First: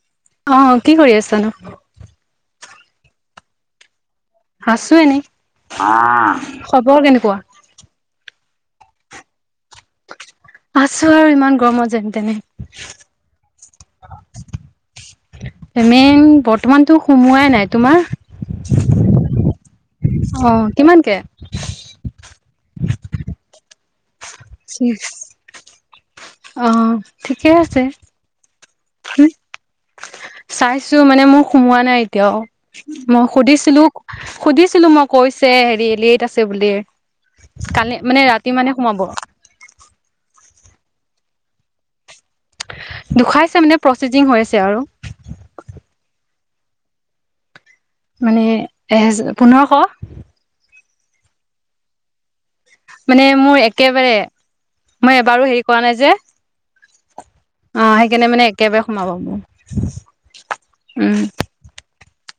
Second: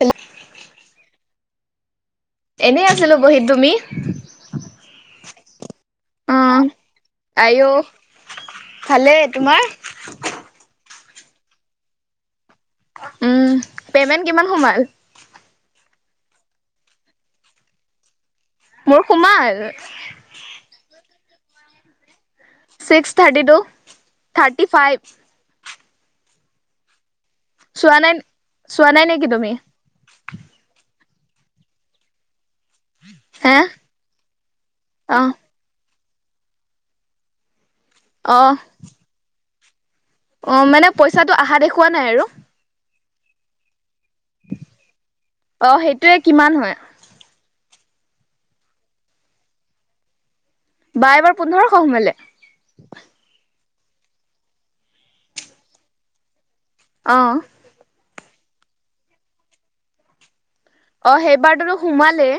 Hello অ, কি কৰি আছানো? এনেই আছিলোঁ বহী তুমি? আছো এনেই। খবৰ কেনেকুৱা? আই অ। ভালেই। তোমাৰ? আছো আৰু ইমান গৰমত যেন তেনে। উম। পেমেণ্ট কিমান সোমাল? পেমেণ্ট বৰ্তমানটো সোমোৱাই নাই। তোমাৰ? মোৰ সোমাল। অ, কিমানকে? ছিক্স থাৰ্টি টো। অ ঠিকেই আছে। চোৱা নাই চোৱা নাই নিকি তুমি? চাইছো মানে মোৰ সোমোৱা নাই এতিয়াও। মই হে সুধিছিলো সুধিছিলো মই অ কৈছে হেৰি লেট আছে বুলি। কালি মানে অ ৰাতি মানে সোমাব। অ মানে পইচাটো আহা দেখুওৱা নাই আৰু। দুখাইছে মানে প্ৰচেজিং হৈ আছে আৰু। অ, সেইটোৱে কিমান হয়? মানে এহেজাৰ পোন্ধৰশ। বা এইবাৰ পোন্ধৰশ সোমালে? মানে মোৰ একেবাৰে মই এবাৰো হেৰি কৰা নাই যে। অ। অ সেইকাৰণে মানে একেবাৰে সোমাব মোৰ। অ উম সেইবাৰটোটো সোমালে।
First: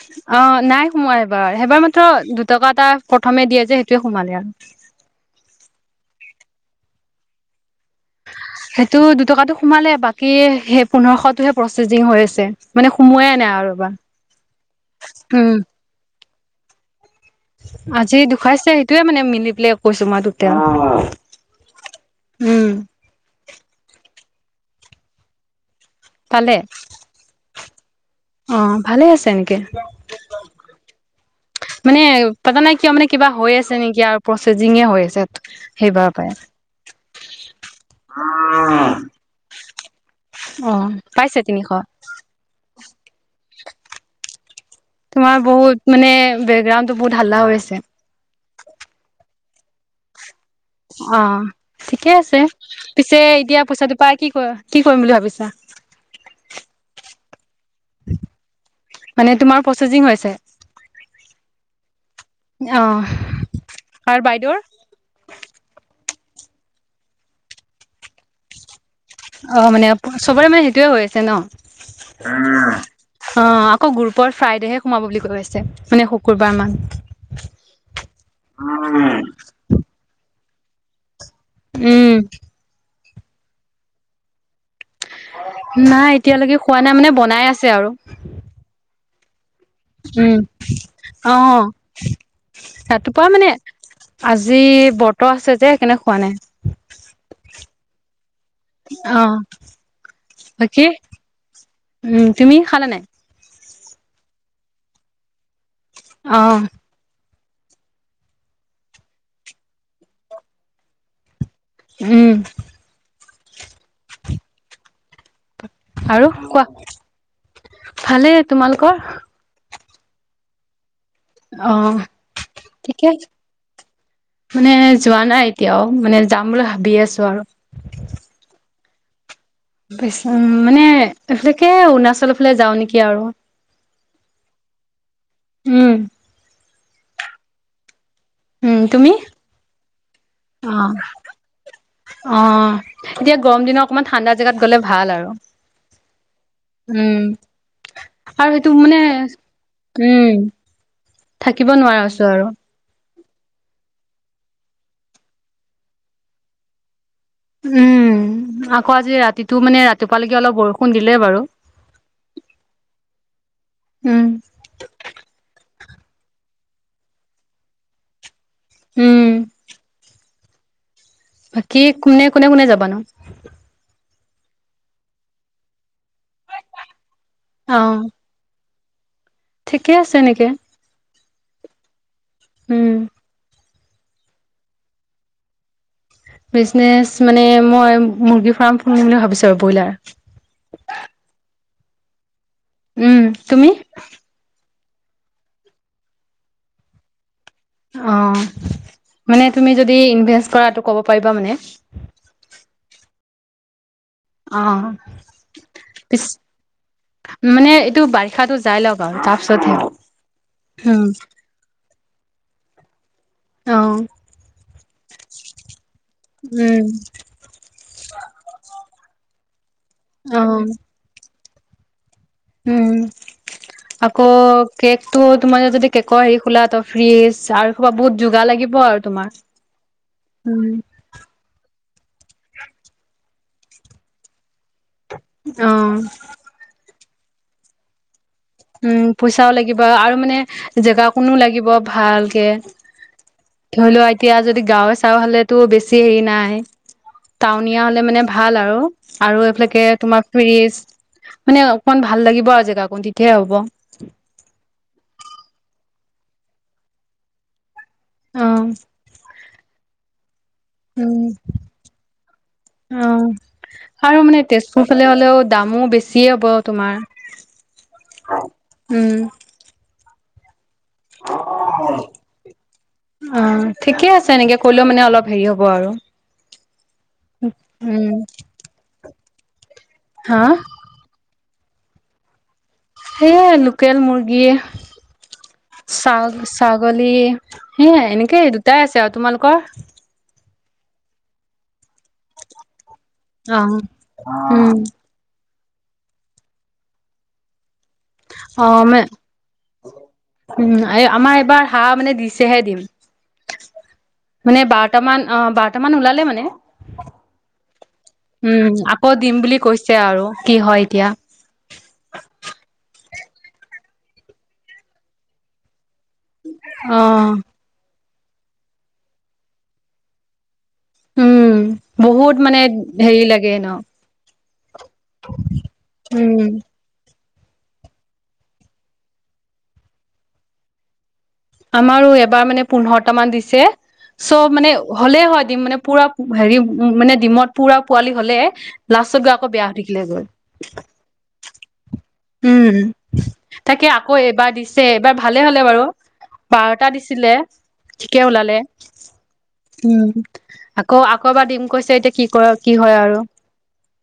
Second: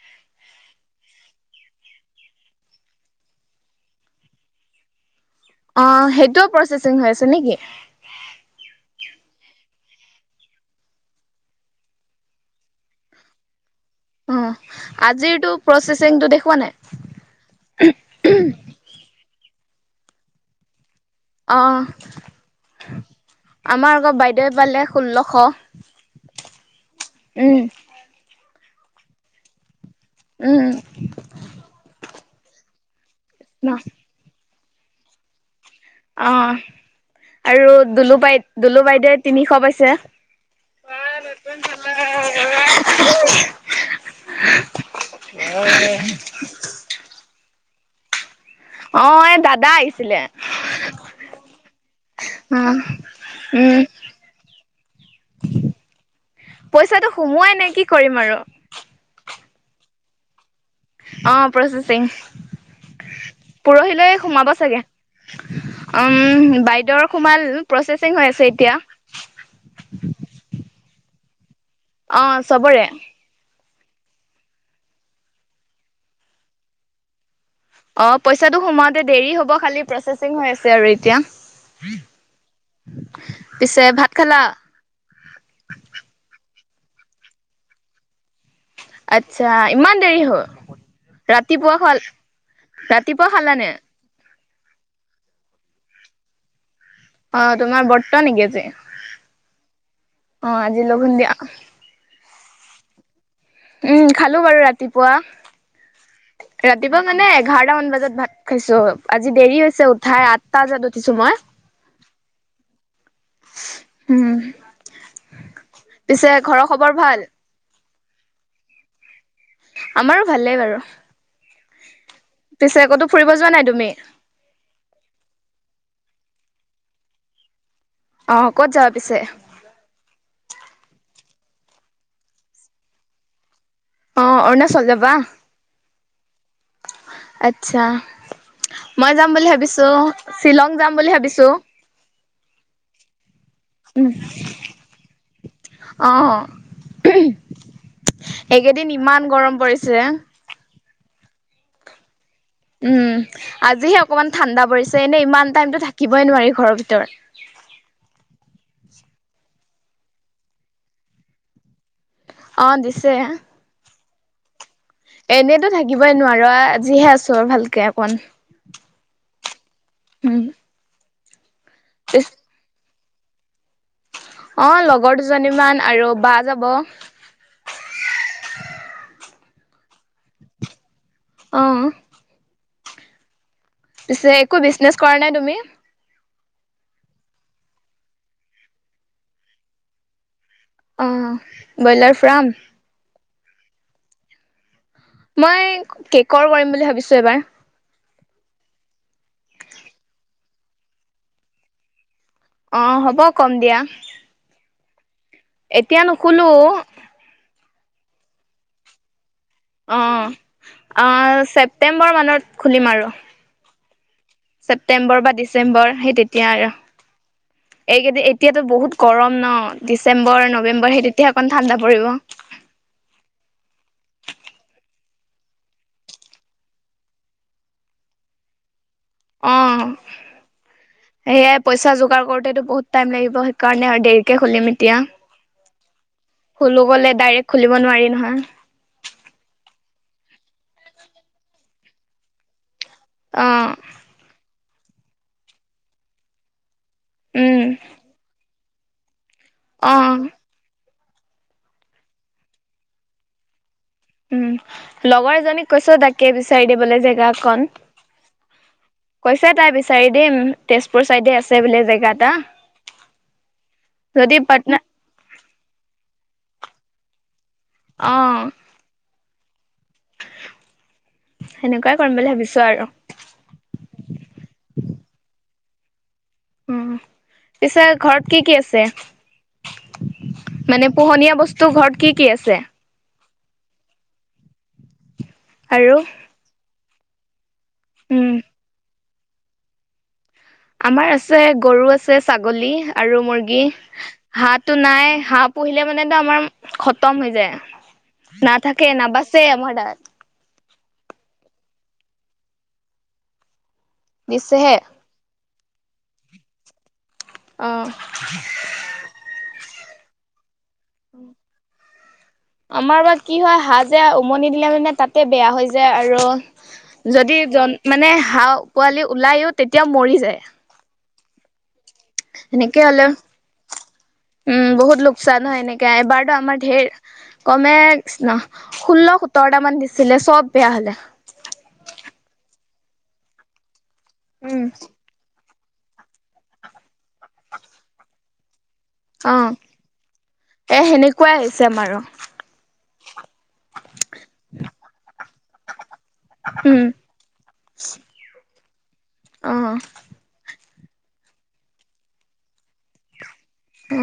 অ, নাই সোমোৱা সেইবাৰ সেইবাৰ মাত্ৰ দুটকা এটা প্ৰথমে দিয়ে যে সেইটোৱে সোমালে আৰু। অ সেইটোও প্ৰচেচিং হৈ আছে নিকি? [unintelligible] সেইটো দুটকাটো সোমালে বাকী সেই পোন্ধৰশটোহে প্ৰচেজিং হৈ আছে মানে সোমোৱাইে নাই আৰু বা অ আজিৰটো প্ৰচেচিংটো দেখুওৱা নাই? আজি দুখুৱাইছে সেইটোৱে মানে মিলি পেলাই কৈছো মই দুটায়ে। অ আমাৰ আক বাইদেৱে পালে ষোল্লশ। পালে উম অ ভালেই আছে এনেকে। উম। মানে পাতা নাই কিয় মানে কিবা হৈ আছে ন নিকি আৰু প্ৰচেজিঙেই হৈ আছে। সেইবাৰ পাই অ আৰু দুলু বাই দুলু বাইদেৱে তিনিশ পাইছে। অ পাইছে তিনিশ। [unintelligible] তোমাৰ বহুত মানে বেকগ্ৰাউণ্ডটো বহুত হাল্লা হৈ আছে। অ এই দাদা আহিছিলে। অ ঠিকে আছে। অ পিছে এতিয়া উম পইচাটো পাই কি ক কি কৰিম বুলি ভাবিছা? পইচাটো সোমোৱাই নাই কি কৰিম আৰু। মানে তোমাৰ প্ৰচেজিং হৈছে? অ প্ৰচেচিং অ পৰহিলৈ আৰু সোমাব বাইদেউৰ চাগে। উম বাইদেউৰ সোমাল প্ৰচেচিং হৈ আছে এতিয়া। অ মানে চবৰে মানে সেইটোৱে হৈ আছে অ ন? চবৰে অ আকৌ গ্ৰুপৰ ফ্ৰাইডেহে সোমাব বুলি কৈ আছে মানে শুকুৰবাৰ মান। অ পইচাটো সোমাওতে দেৰি হ'ব খালি প্ৰচেচিং হৈ আছে আৰু এতিয়া। উম পিছে ভাত খালা? নাই এতিয়ালৈকে খোৱা নাই মানে বনাই আছে আৰু। আচ্ছা ইমান দেৰি উম হ'ল, অ ৰাতিপুৱা খোৱা ৰাতিপুৱা খালানে? আজি বৰ্টো আছে যে সেইকাৰণে খোৱা নাই। অ, তোমাৰ বৰ্ত নেকি অ বাকী আজি, লঘণ দিয়া। উম, তুমি খালা নে নাই? উম, খালো বাৰু ৰাতিপুৱা। অ, উ, দিবা মানে এঘাৰটা মান বজাত ভাত খাইছো আজি দেৰি হৈছে উঠাই আঠটা বজাত উঠিছো মই। উম, উম, আৰু পিছে কোৱা, ঘৰৰ খবৰ ভাল? ভালেই তোমালোকৰ। আমাৰো ভালেই বাৰু অ পিছে ঠিকে আকৌতো ফুৰিব যোৱা নাই তুমি। মানে যোৱা নাই এতিয়াও মানে যাম বুলি ভাবি আছো আৰু। অ, ক'ত যাব পিছে। পিছে অ, মানে এইফালেকে অৰুণাচলৰফালে যাওঁ নেকি আৰু। অ, অৰুণাচল যাবা, উম আচ্ছা। উম তুমি মই যাম বুলি ভাবিছো অ শ্বিলং যাম বুলি ভাবিছো। অ, এতিয়া গৰম দিিনত অকমান ঠাণ্ডা জোগাত গ'লে ভাল আৰু। অ উম, আৰু সেইটো এইকেইদিন মানে ইমান গৰম পৰিছে। উম, থাকিব নোৱাৰা আছো আৰু। উম, আজিহে অকমান ঠাণ্ডা পৰিছে এনে ইমান টাইমতো থাকিবই নোৱাৰি ঘৰৰ ভিতৰত। উম, আকৌ আজি ৰাতিটো মানে ৰাতিপুৱালৈকে অলপ বৰষুণ দিলে বাৰু। অ', দিছে। উম, এনেইতো থাকিবই নোৱাৰো। আজিহে আছোঁ আৰু ভালকৈ অকণ উম, উম, বাকী পিছ কোনে কোনে, কোনে যাবা নো? অ', লগৰ দুজনীমান আৰু বা যাব। অ', ঠিকে আছে এনেকে। অ', উম, পিছে একো বিজনেছ কৰা নাই। তুমি বিজনেচ মানে মই মুৰ্গী ফাৰ্ম ফুলিম বুলি ভাবিছো আৰু ব্ৰইলাৰ। অ, ব্ৰইলাৰ ফাৰ্ম। উম, তুমি? মই কেকৰ কৰিম বুলি ভাবিছো। এইবাৰ। অ', মানে তুমি য ইনভে কৰা ক'ব পাৰিবা মানে অ, হ'ব কম দিয়া। অ, এতিয়া পিছ নুখোলো। মানে এইটো বাৰিষাটো যাই লক বাৰু তাৰপিছতহে হম, টেম্বৰ মানত খুলিম আৰু অ, ছেপ্তেম্বৰ বা ডিচেম্বৰ সেই তেতিয়া আৰু। উম এইকেইদ এতিয়াতো বহুত গৰম ন অ ডিচেম্বৰ নৱেম্বৰ সেই তেতিয়া অকণ ঠাণ্ডা পৰিব। উম, আকৌ কেক টো তোমাৰ যদি কেকৰ হেৰি খোলা ত ফ্ৰিজ আৰু কবা বহুত যোগাৰ লাগিব আৰু তোমাৰ অ, উম সেয়াই পইচা যোগাৰ কৰোতেতো বহুত টাইম লাগিব। সেইকাৰণে আৰু দেৰিকে খুলিম এতিয়া। অ', খুলো গ'লে ডাইৰেক্ট খুলিব নোৱাৰি নহয়। উম, পইচাও লাগিব আৰু মানে জেগা কোনো লাগিব ভালকে অঁ ধৰি লও এতিয়া যদি গাঁৱে চাওঁ হাললেতো বেছি হেৰি নাই। উম টাউনীয়া হলে মানে ভাল আৰু আৰু এইফালাকে অঁ তোমাৰ ফ্ৰীজ মানে অকমান ভাল লাগিব আৰু জেগা কো দিতিহে হ'ব। উম, লগৰ এজনীক কৈছ তাকে বিচাৰি দিবলৈ জেগা অকন। অ', কৈছে তাই বিচাৰি দিম তেজপুৰ উম চাইডে আছে বোলে জেগা এটা। আৰু যদি মানে পাটনা তেজপুৰ লে হলেও দামো বেছিয়ে হ'ব তোমাৰ। অঁ উম, সেনেকুৱাই কৰিম বুলি ভাবিছোঁ আৰু। অ', ঠিকে আছে। এনেকে ক'লেও মানে অলপ হেৰি হ'ব আৰু। উম, পিছে উম ঘৰত কি কি আছে? হা মানে পোহনীয়া বস্তু ঘৰত কি কি আছে? সেয়ে লোকেল মুৰ্গী, আৰু ছ-ছাগলী, সেই উম এনেকে দুটাই আছে আৰু, তোমালোকৰ? আমাৰ আছে। গৰু আছে। ছাগলী আৰু অ মুৰ্গী, উম হাঁহো নাই হাপ পঢ়িলে মানেতো আমাৰ খতম হৈ যায়। অ নাথাকে মে নাবাচে আমাৰ তাত। উম, আমাৰ এইবাৰ হাঁহ মানে দিছেহে ডিম। মানে দিছেহে বাৰটা মান অ, বাৰটা মান ওলালে মানে। অ'। উম, আ কৌ দিম বুলি কৈছে আৰু কি হয় এতিয়া। আমাৰ বা কি হয় হাঁহ যে উমনি দিলে মানে তাতে বেয়া হৈ য যে অ আৰু যদি জন মানে হাঁহ পোৱালি ওলাইও তেতিয়া মৰি যায়। উম, বহুত মানে সেনেকে হ'লে হেৰি লাগে ন। উম, বহুত লোকচান হয় এনেকে উম এবাৰতো আমাৰ ঢেৰ কমে ন ষোল্ল সোত্তৰটা মান দিছিলে চব বেয়া হলে। আমাৰো এবাৰ মানে পোন্ধৰটা মান দিছে চব উম, মানে হ'লেই হয় ডিম মানে পুৰা হেৰি উ মানে ডিমত পুৰা পোৱালি হ'লে লাষ্টত গৈ অ আকৌ বেয়া হৈ থাকিলে গৈ। এ সেনেকুৱাই হৈছে আমাৰো উম, তাকে আকৌ এইবাৰ দিছে এইবাৰ ভালে হ'লে বাৰু। উম বাৰটা দিছিলে ঠিকে ওলালে। অ অ উম, আকৌ আকৌ এবাৰ দিম কৈছে এতিয়া কি কৰে কি হয় আৰু। অ,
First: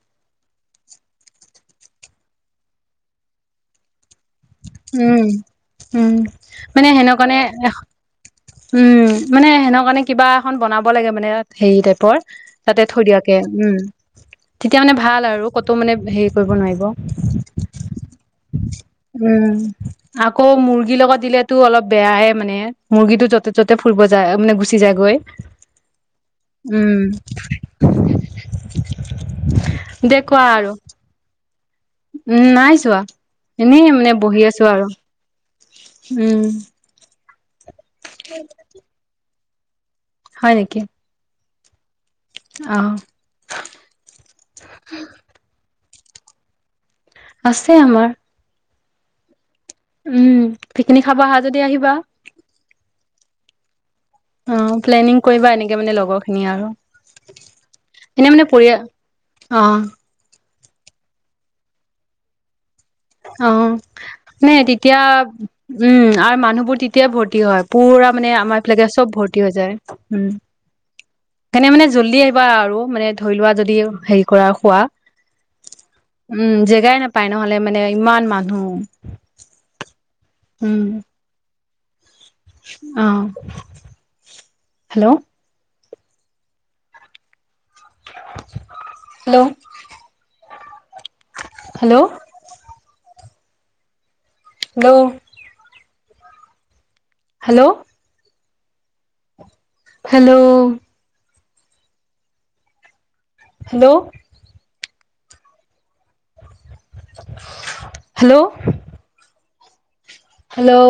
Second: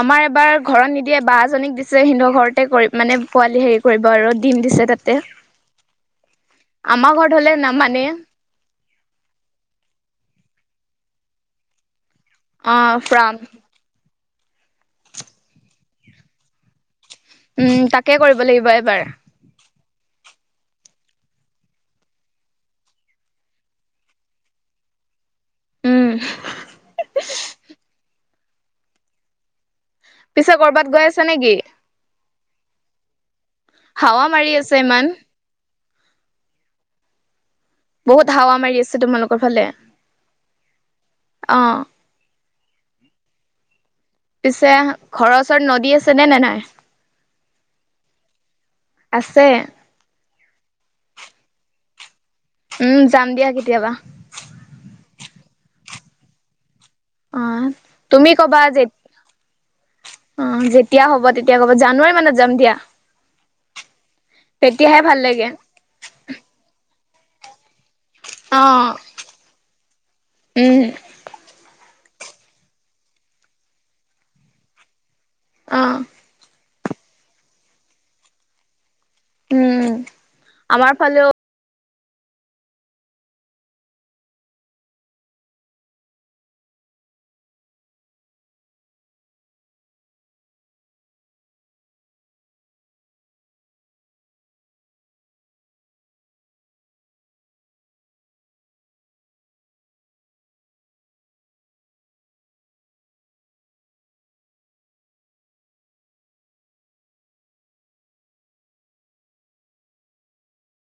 আমাৰ এবাৰ ঘৰত নিদিয়ে বা এজনীক দিছে সিহতৰ ঘৰতে কৰি মানে পোৱালি হেৰি কৰিব আৰু। ডিম দিছে তাতে উম, উম, মানে আমাৰ হেনু ঘৰত কাৰণে হলে এশশ নামানে উম, মানে হেনে কাৰণে কিবা এখন বনাব লাগে মানে হেৰি টাইপৰ, অ তাতে থৈ ফ্ৰাম দিয়াকে উম, তেতিয়া মানে ভাল আৰু কতো মানে হেৰি কৰিব নোৱাৰিব। উম, তাকে কৰিব লাগিব এবাৰ। উম, আকৌ মুৰ্গীৰ লগত দিলেতো অলপ বেয়াহে মানে মুৰ্গীটো য'তে ত'তে ফুৰিব যায় মানে গুচি যায়গৈ। উম উম, দে কোৱা পিছে আৰু কৰবাত গৈ আছা নেকি? উম, নাই যোৱা, এনেই মানে হাৱা বহি মাৰি আছোঁ আছে আৰু। ইমান উম, বহুত হাৱা মাৰি আছে তোমালোকৰ ফালে। হয় নেকি? অ, অ, পিছে ঘৰৰ ওচৰত নদী আছেনে নে নাই? আছে আমাৰ। আছে উম, পিকনিক খাব অহা যদি আহিবা। উম, যাম দিয়া কেতিয়াবা। অ', প্লেনিং কৰিবা এনেকে মানে লগৰ খিনি আৰু। অ', এনে তুমি মানে ক'বা পৰিয়া যে অ অ', যেতিয়া হ'ব তেতিয়া ক'ব জানুৱাৰী মানত যাম দিয়া। অ', নে তেতিয়া তেতিয়াহে ভাল লাগে উম, আৰু মানুহবোৰ তেতিয়াই ভৰ্তি হয় পুৰা মানে অ আমাৰ ফিলাকে চব ভৰ্তি হৈ যায় উম, উম, সেইকাৰনে মানে জল্দি আহিবা আৰু মানে ধৰি লোৱা যদি হেৰি কৰা শুৱা অ', উম, জেগাই নাপায় নহলে মানে ইমান মানুহ উম, উম আমাৰ ফালেও অ', hello hello hello hello hello hello hello hello hello